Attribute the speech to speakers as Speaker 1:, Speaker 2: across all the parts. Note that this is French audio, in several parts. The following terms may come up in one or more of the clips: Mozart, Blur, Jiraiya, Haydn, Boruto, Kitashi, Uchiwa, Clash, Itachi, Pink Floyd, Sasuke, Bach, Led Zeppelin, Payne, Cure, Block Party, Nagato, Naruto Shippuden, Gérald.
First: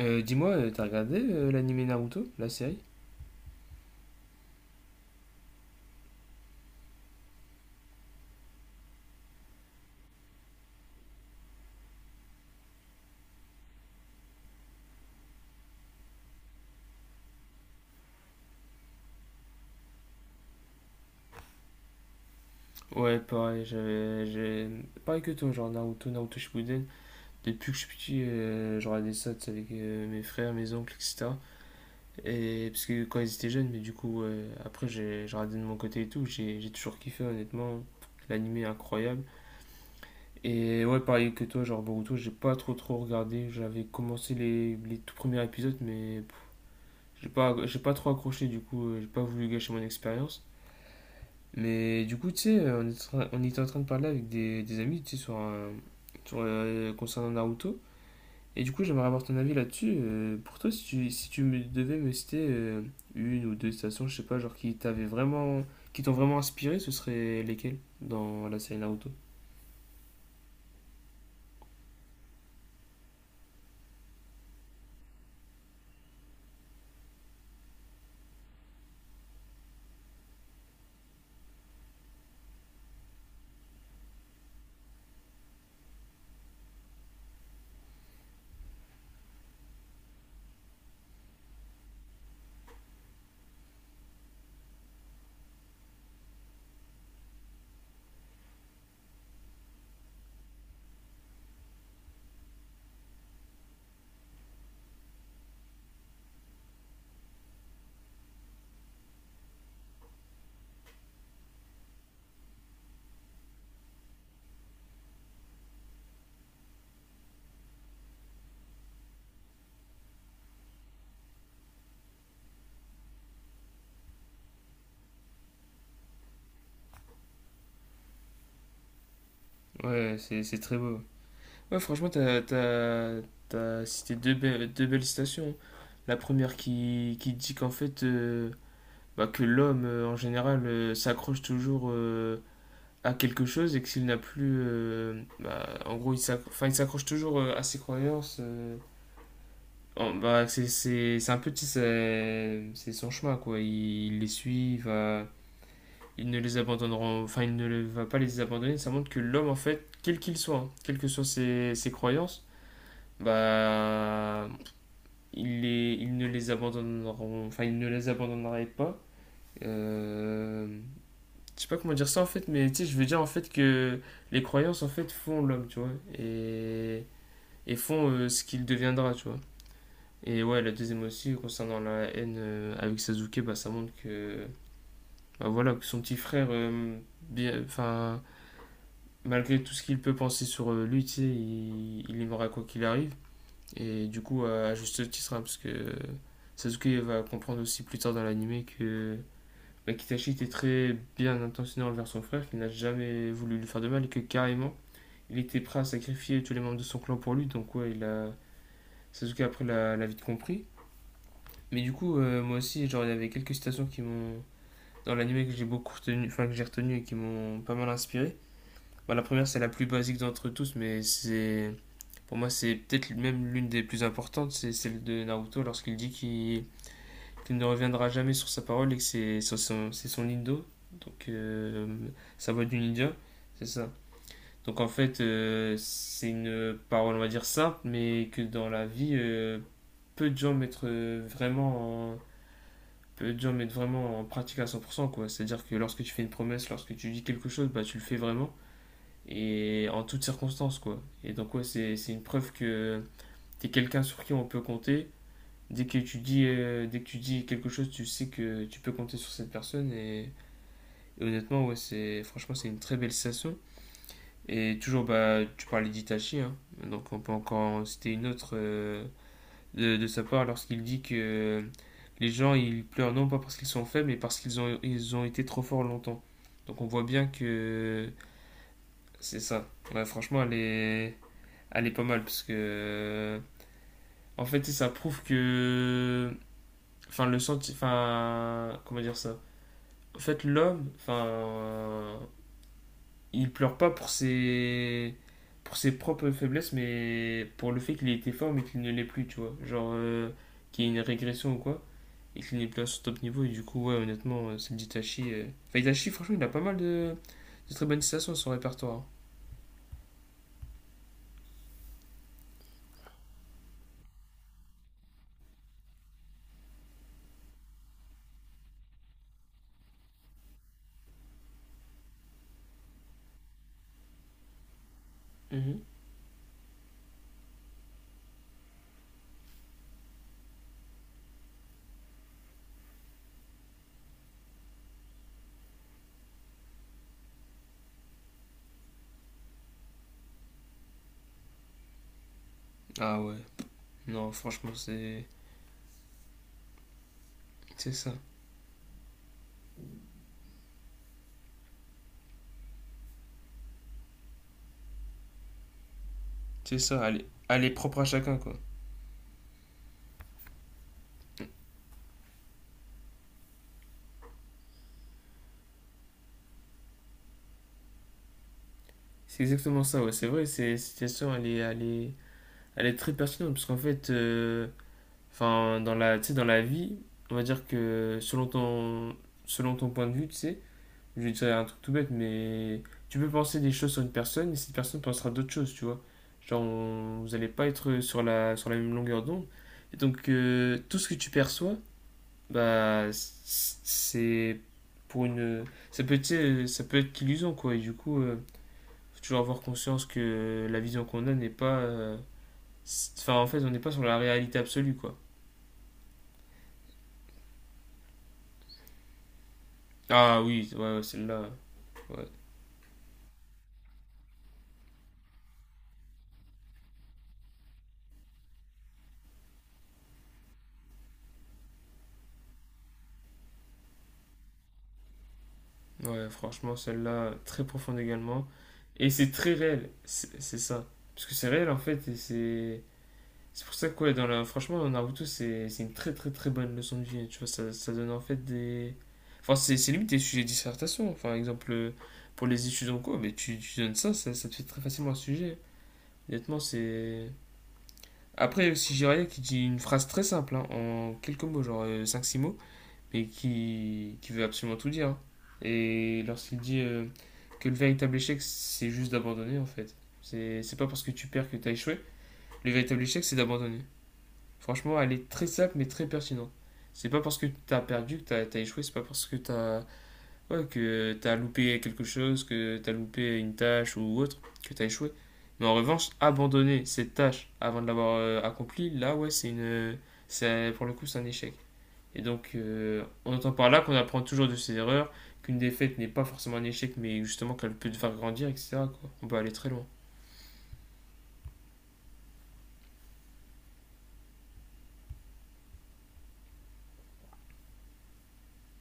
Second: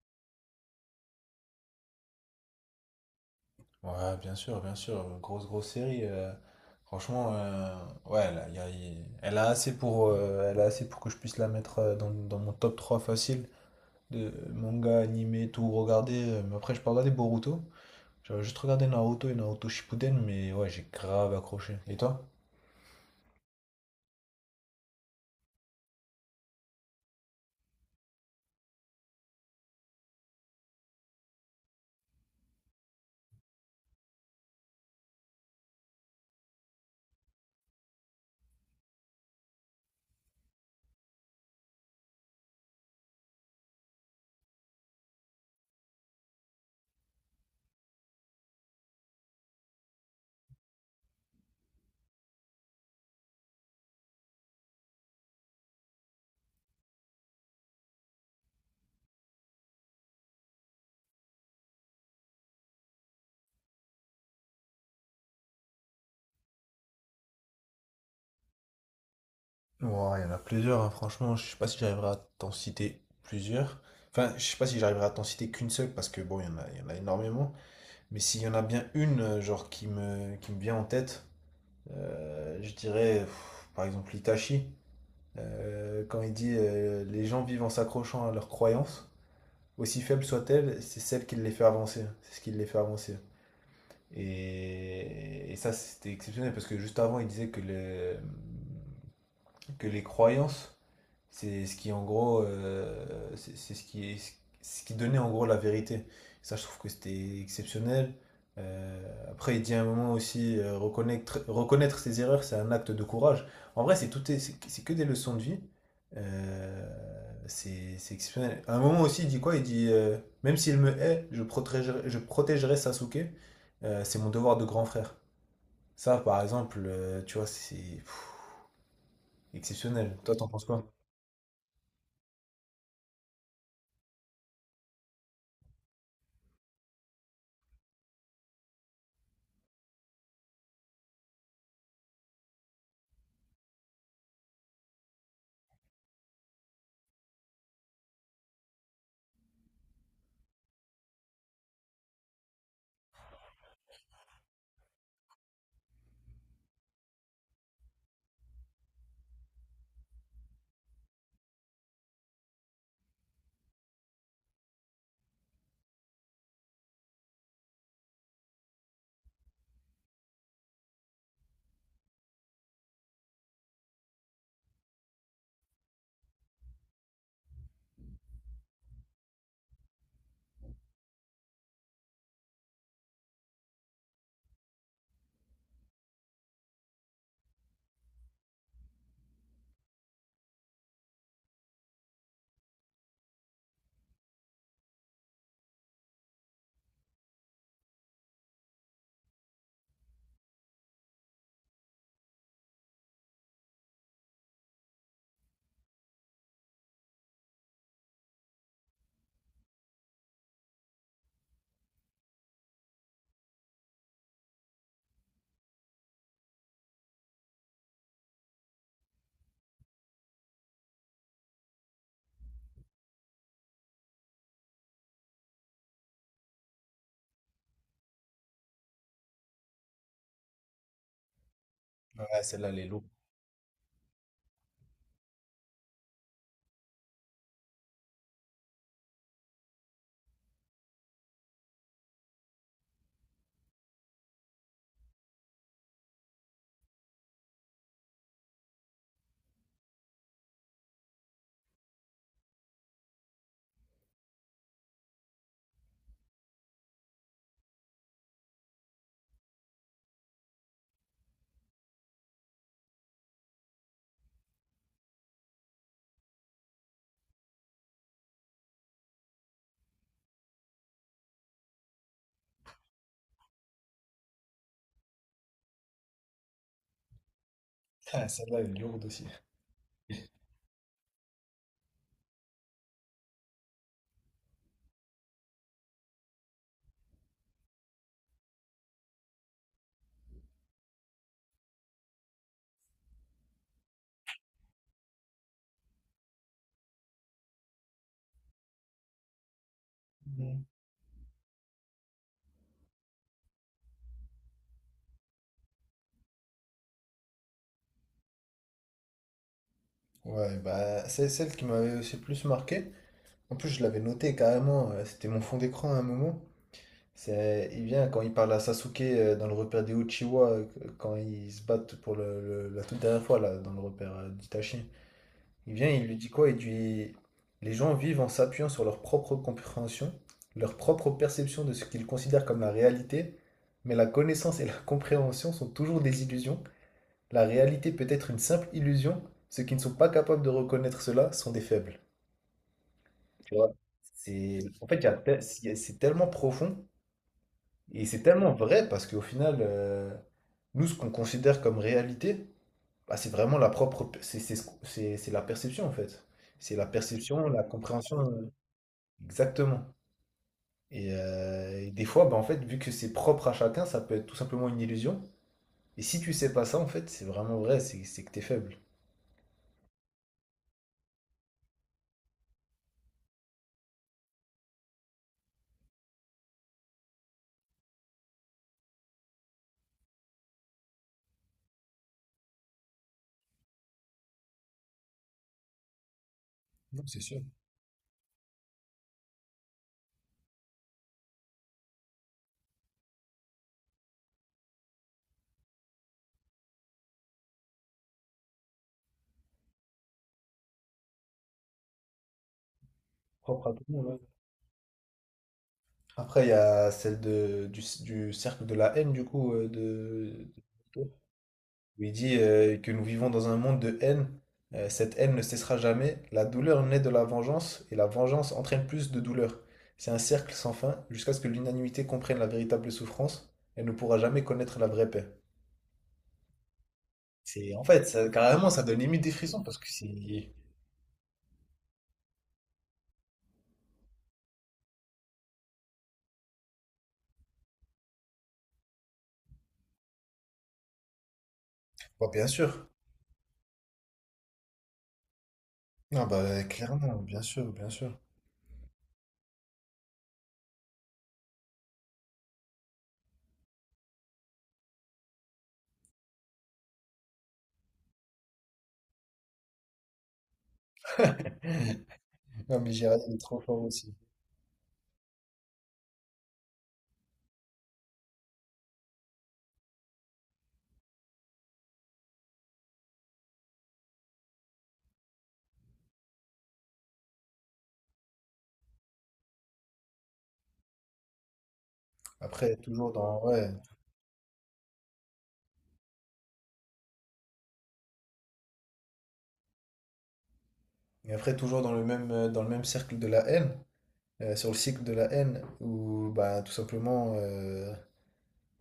Speaker 1: T'as regardé l'anime Naruto, la série?
Speaker 2: Ouais, bien sûr, bien sûr. Grosse, grosse série. Franchement, ouais, là, elle a assez pour, elle a assez pour que je puisse la mettre dans, dans mon top 3 facile de manga, animé, tout regarder. Mais après, je peux regarder Boruto. J'avais juste regardé Naruto et Naruto Shippuden, mais ouais, j'ai grave accroché. Et toi?
Speaker 1: Ouais, pareil, j'ai... Pareil que toi, genre Naruto, Naruto Shippuden. Depuis que je suis petit, je regardais ça tu sais, avec mes frères, mes oncles, etc. Et parce que quand ils étaient jeunes, mais du coup, ouais, après, j'ai regardé de mon côté et tout. J'ai toujours kiffé, honnêtement. L'anime est incroyable. Et ouais, pareil que toi, genre Boruto, j'ai pas trop regardé. J'avais commencé les tout premiers épisodes, mais pff, j'ai pas trop accroché, du coup, j'ai pas voulu gâcher mon expérience. Mais du coup, tu sais, on était en train de parler avec des amis, tu sais, concernant Naruto. Et du coup, j'aimerais avoir ton avis là-dessus. Pour toi, si tu me devais me citer une ou deux stations, je sais pas, genre qui t'ont vraiment inspiré, ce serait lesquelles dans la série Naruto?
Speaker 2: Ouais, il y en a plusieurs, hein, franchement. Je sais pas si j'arriverai à t'en citer plusieurs. Enfin, je sais pas si j'arriverai à t'en citer qu'une seule, parce que bon, il y en a énormément. Mais s'il y en a bien une, genre, qui me vient en tête. Je dirais, par exemple, Itachi, quand il dit les gens vivent en s'accrochant à leurs croyances, aussi faibles soient-elles, c'est celle qui les fait avancer. C'est ce qui les fait avancer. Et ça, c'était exceptionnel parce que juste avant, il disait que les croyances c'est ce qui, en gros, c'est ce qui donnait en gros la vérité. Ça, je trouve que c'était exceptionnel. Après, il dit à un moment aussi, reconnaître ses erreurs, c'est un acte de courage. En vrai, c'est tout, est- c'est que des leçons de vie. Euh, c'est exceptionnel. À un moment aussi, il dit quoi? Il dit, même s'il me hait, je protégerai Sasuke. C'est mon devoir de grand frère. Ça, par exemple, tu vois, c'est
Speaker 1: Ouais,
Speaker 2: exceptionnel. Toi,
Speaker 1: c'est
Speaker 2: t'en
Speaker 1: c'est
Speaker 2: penses
Speaker 1: très
Speaker 2: quoi?
Speaker 1: beau. Ouais, franchement, t'as cité deux belles citations. La première qui dit qu'en fait, bah, que l'homme en général s'accroche toujours à quelque chose et que s'il n'a plus. Bah, en gros, enfin, il s'accroche toujours à ses croyances. Oh, bah, c'est un petit. C'est son chemin, quoi. Il les suit, va, il ne les abandonnera. Enfin, il ne le- va pas les abandonner. Ça montre que l'homme, en fait, quel qu'il soit, hein, quelles que soient ses croyances, bah. Il ne les abandonneront. Enfin, il ne les abandonnerait pas. Euh, je sais pas comment dire ça en fait, mais tu sais, je veux dire en fait que les croyances en fait font l'homme, tu vois, et, et font ce qu'il deviendra, tu vois. Et ouais, la deuxième aussi, concernant la haine avec Sasuke, bah ça montre que, bah, voilà, que son petit frère, enfin, malgré tout ce qu'il peut penser sur lui, tu sais, il aimera quoi qu'il arrive. Et du coup, à juste titre, hein, parce que Sasuke va comprendre aussi plus tard dans l'anime que bah, Kitashi était très bien intentionné envers son frère, qu'il n'a jamais voulu lui faire de mal et que carrément, il était prêt à sacrifier tous les membres de son clan pour lui. Donc ouais, il a... Sasuke après l'a vite compris. Mais du coup, moi aussi, genre, il y avait quelques citations qui m'ont... Dans l'anime que j'ai beaucoup retenu, enfin que j'ai retenu et qui m'ont pas mal inspiré. Bah, la première, c'est la plus basique d'entre tous, mais c'est... Pour moi, c'est peut-être même l'une des plus importantes, c'est celle de Naruto lorsqu'il dit qu'il ne reviendra jamais sur sa parole et que c'est son indo, donc
Speaker 2: Ouais,
Speaker 1: sa voix
Speaker 2: celle-là,
Speaker 1: du
Speaker 2: elle est lourde.
Speaker 1: ninja, c'est ça. Donc en fait, c'est une parole, on va dire, simple, mais que dans la vie, peu de gens mettent euh, vraiment en, peu de gens mettent vraiment en pratique à 100%, quoi. C'est-à-dire que lorsque tu fais une promesse, lorsque tu dis quelque chose, bah, tu le fais vraiment, et en toutes circonstances, quoi. Et donc, ouais, c'est une preuve que t'es quelqu'un sur qui on peut compter, dès que tu dis quelque chose, tu sais que tu peux compter sur cette personne. Et honnêtement, ouais, c'est, franchement, c'est une très belle sensation. Et toujours, bah, tu parlais d'Itachi, hein. Donc on peut encore en citer une autre de sa part lorsqu'il dit que les gens, ils pleurent non pas parce qu'ils sont faibles, mais parce ils ont été trop forts longtemps. Donc on voit bien que
Speaker 2: Ah, celle-là, elle est lourde aussi.
Speaker 1: c'est ça. Ouais, franchement, elle est pas mal parce que en fait, ça prouve que, enfin, comment dire ça, en fait, il pleure pas pour pour ses propres faiblesses, mais pour le fait qu'il ait été fort, mais qu'il ne l'est plus, tu vois. Genre,
Speaker 2: Mhm.
Speaker 1: qu'il y ait une régression ou quoi, et qu'il n'est plus à son top niveau, et du coup, ouais, honnêtement, celle d'Itachi. Enfin, Itachi, franchement, il a pas mal de très bonnes citations à son répertoire.
Speaker 2: Ouais, bah, c'est celle qui m'avait aussi le plus marqué. En plus, je l'avais noté carrément, c'était mon fond d'écran à un moment. C'est, il vient quand il parle à Sasuke dans le repère des Uchiwa, quand ils se battent pour la toute dernière fois, là, dans le repère d'Itachi. Il
Speaker 1: Hein.
Speaker 2: vient, il lui dit quoi? Il dit, les gens vivent en s'appuyant sur leur propre compréhension, leur propre perception de ce qu'ils considèrent comme la réalité, mais la connaissance et la compréhension sont toujours des illusions. La réalité peut être une simple illusion. Ceux qui ne sont pas capables de reconnaître cela sont des faibles.
Speaker 1: Ah ouais,
Speaker 2: Tu vois?
Speaker 1: non,
Speaker 2: C'est,
Speaker 1: franchement,
Speaker 2: en fait, il y a
Speaker 1: c'est.
Speaker 2: te- c'est tellement profond
Speaker 1: C'est
Speaker 2: et
Speaker 1: ça.
Speaker 2: c'est tellement vrai parce qu'au final, nous, ce qu'on considère comme réalité, bah, c'est vraiment la propre, c'est ce qu'on- c'est la perception en fait. C'est
Speaker 1: C'est
Speaker 2: la
Speaker 1: ça,
Speaker 2: perception, la
Speaker 1: elle est propre à
Speaker 2: compréhension,
Speaker 1: chacun, quoi.
Speaker 2: exactement. Et des fois, bah, en fait, vu que c'est propre à chacun, ça peut être tout simplement une illusion. Et si tu sais pas ça, en fait, c'est que t'es faible.
Speaker 1: C'est exactement ça, ouais, c'est vrai, c'est- cette citation, elle est, elle est, elle est très pertinente, parce qu'en fait. Enfin, dans tu sais, dans la vie, on va dire que selon ton point de vue, tu sais, je vais dire un truc tout bête, mais tu peux penser des choses sur une personne et cette personne pensera d'autres choses, tu vois. Genre,
Speaker 2: Non, c'est
Speaker 1: vous
Speaker 2: sûr.
Speaker 1: n'allez pas être sur sur la même longueur d'onde. Et donc, tout ce que tu perçois, c'est pour une. Ça peut être, tu sais, ça peut être qu'illusion, quoi. Et du coup, faut toujours avoir conscience que la vision qu'on a n'est pas. Enfin, en fait,
Speaker 2: Propre
Speaker 1: on
Speaker 2: à
Speaker 1: n'est
Speaker 2: tout
Speaker 1: pas
Speaker 2: le
Speaker 1: sur
Speaker 2: monde,
Speaker 1: la
Speaker 2: ouais.
Speaker 1: réalité absolue, quoi.
Speaker 2: Après, il y a celle de, du cercle de la haine, du coup,
Speaker 1: Ah oui, ouais, ouais,
Speaker 2: de-
Speaker 1: celle-là.
Speaker 2: où il
Speaker 1: Ouais.
Speaker 2: dit que nous vivons dans un monde de haine. Cette haine ne cessera jamais. La douleur naît de la vengeance et la vengeance entraîne plus de douleur. C'est un cercle sans fin jusqu'à ce que l'unanimité comprenne la véritable souffrance. Elle ne pourra jamais connaître la vraie paix.
Speaker 1: Ouais, franchement, celle-là, très
Speaker 2: C'est, en
Speaker 1: profonde
Speaker 2: fait,
Speaker 1: également.
Speaker 2: carrément, ça donne
Speaker 1: Et
Speaker 2: limite
Speaker 1: c'est
Speaker 2: des
Speaker 1: très
Speaker 2: frissons parce
Speaker 1: réel,
Speaker 2: que
Speaker 1: c'est
Speaker 2: c'est.
Speaker 1: c'est ça. Parce que c'est réel en fait, et c'est pour ça que, ouais, dans la... franchement, dans Naruto, c'est une très bonne leçon de vie. Tu vois, ça donne en fait des. Enfin, c'est limite des sujets de dissertation. Enfin, exemple,
Speaker 2: Bah,
Speaker 1: pour
Speaker 2: bien
Speaker 1: les
Speaker 2: sûr.
Speaker 1: études en cours, mais tu donnes ça, ça te fait très facilement un sujet.
Speaker 2: Non,
Speaker 1: Honnêtement,
Speaker 2: bah, clairement,
Speaker 1: c'est.
Speaker 2: bien sûr, bien sûr.
Speaker 1: Après, aussi, Jiraiya qui dit une phrase très simple, hein, en quelques mots, genre cinq six mots, mais qui veut absolument tout dire. Hein. Et lorsqu'il dit que le véritable échec, c'est juste d'abandonner, en fait. C'est pas parce que tu perds que t'as échoué. Le
Speaker 2: Non, mais
Speaker 1: véritable échec,
Speaker 2: Gérald,
Speaker 1: c'est
Speaker 2: il est trop
Speaker 1: d'abandonner.
Speaker 2: fort aussi.
Speaker 1: Franchement, elle est très simple, mais très pertinente. C'est pas parce que t'as perdu que t'as échoué, c'est pas parce que t'as ouais, que t'as loupé quelque chose, que t'as loupé une tâche ou autre, que t'as échoué. Mais en revanche, abandonner cette tâche avant de l'avoir accomplie, là, ouais, c'est une. Pour le coup, c'est un échec. Et donc,
Speaker 2: Après, toujours
Speaker 1: on
Speaker 2: dans.
Speaker 1: entend par
Speaker 2: Ouais.
Speaker 1: là qu'on apprend toujours de ses erreurs, qu'une défaite n'est pas forcément un échec, mais justement qu'elle peut te faire grandir, etc. quoi. On peut aller très loin.
Speaker 2: Et après, toujours dans le même cercle de la haine, sur le cycle de la haine, où bah, tout simplement, euh,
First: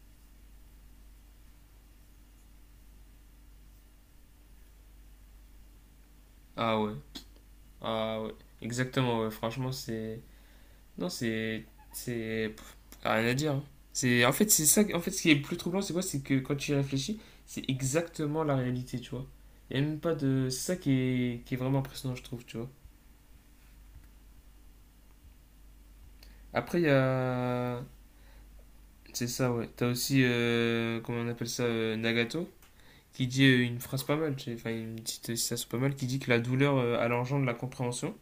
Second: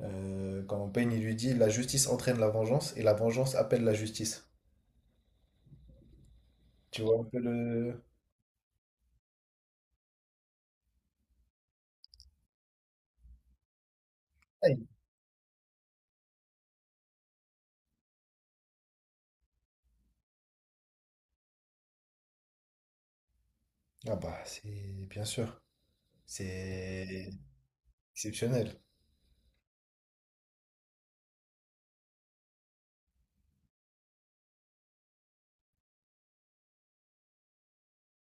Speaker 2: euh, quand Payne il lui dit la justice entraîne la vengeance et la vengeance appelle la justice.
Speaker 1: Ah ouais,
Speaker 2: Tu vois un peu le.
Speaker 1: ah ouais, exactement, ouais. Franchement, c'est. Non, c'est. C'est. Pff, rien à dire. Hein. C'est... En fait, c'est
Speaker 2: Aïe.
Speaker 1: ça. En fait, ce qui est le plus troublant, c'est quoi? C'est que quand tu y réfléchis, c'est exactement la réalité, tu vois. Il n'y a même pas de. C'est ça qui est vraiment impressionnant, je trouve, tu vois.
Speaker 2: Ah bah, c'est bien sûr,
Speaker 1: Après, il y
Speaker 2: c'est
Speaker 1: a.
Speaker 2: exceptionnel.
Speaker 1: C'est ça, ouais. T'as aussi. Comment on appelle ça? Nagato, qui dit une phrase pas mal, enfin une petite citation pas mal, qui dit que la douleur a l'engendre de la compréhension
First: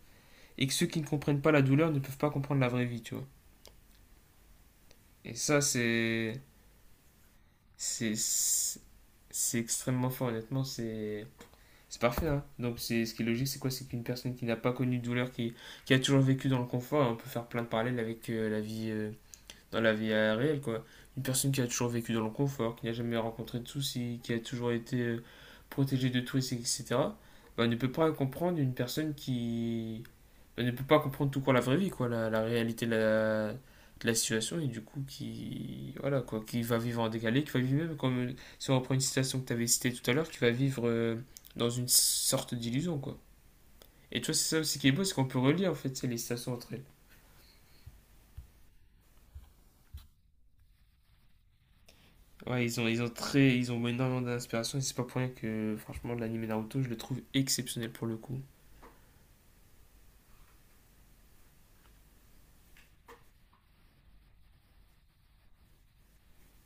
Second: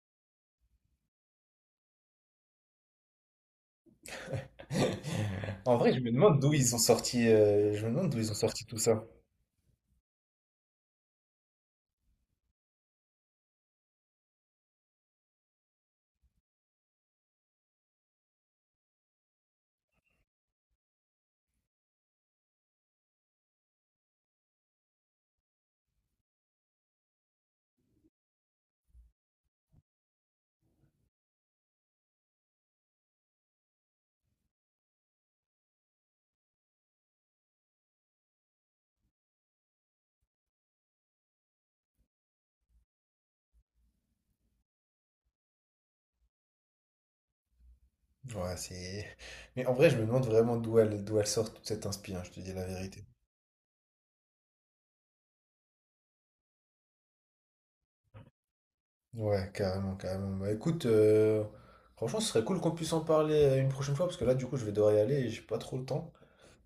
Speaker 1: et que ceux qui ne comprennent pas la douleur ne peuvent pas comprendre la vraie vie, tu vois. Et ça,
Speaker 2: En vrai,
Speaker 1: c'est.
Speaker 2: je me demande d'où ils ont sorti tout
Speaker 1: C'est
Speaker 2: ça.
Speaker 1: c'est extrêmement fort, honnêtement, c'est. C'est parfait, hein. Donc, c'est ce qui est logique, c'est quoi? C'est qu'une personne qui n'a pas connu de douleur, qui a toujours vécu dans le confort, hein, on peut faire plein de parallèles avec dans la vie réelle, quoi. Une personne qui a toujours vécu dans le confort, qui n'a jamais rencontré de soucis, qui a toujours été protégée de tout, et cetera ben, on ne peut pas comprendre une personne qui on ne peut pas comprendre tout court la vraie vie, quoi, la réalité de de la situation, et du coup, qui, voilà, quoi, qui va vivre en décalé, qui va vivre même, comme si on reprend une citation que tu avais citée tout à l'heure, qui va vivre dans une sorte d'illusion, quoi. Et tu vois, c'est ça aussi qui est beau, c'est qu'on peut relier, en fait, c'est les citations entre elles.
Speaker 2: Ouais, c'est. Mais en vrai, je me demande vraiment d'où elle sort toute cette inspiration, je te dis la
Speaker 1: Ouais,
Speaker 2: vérité.
Speaker 1: ils ont énormément d'inspiration et c'est pas pour rien que, franchement, l'anime Naruto, je le trouve exceptionnel pour le coup.
Speaker 2: Ouais, carrément, carrément. Bah écoute, franchement, ce serait cool qu'on puisse en parler une prochaine fois, parce que là, du coup, je vais devoir y aller et j'ai pas trop le temps.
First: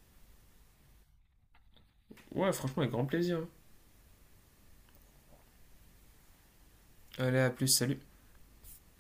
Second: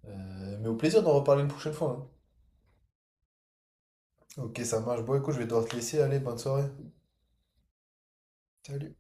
Speaker 2: Mais au plaisir d'en reparler une prochaine fois.
Speaker 1: Ouais, franchement, avec grand plaisir.
Speaker 2: Hein. Ok, ça marche. Bon, écoute, je vais devoir te laisser. Allez, bonne soirée.
Speaker 1: Allez, à plus, salut.
Speaker 2: Salut.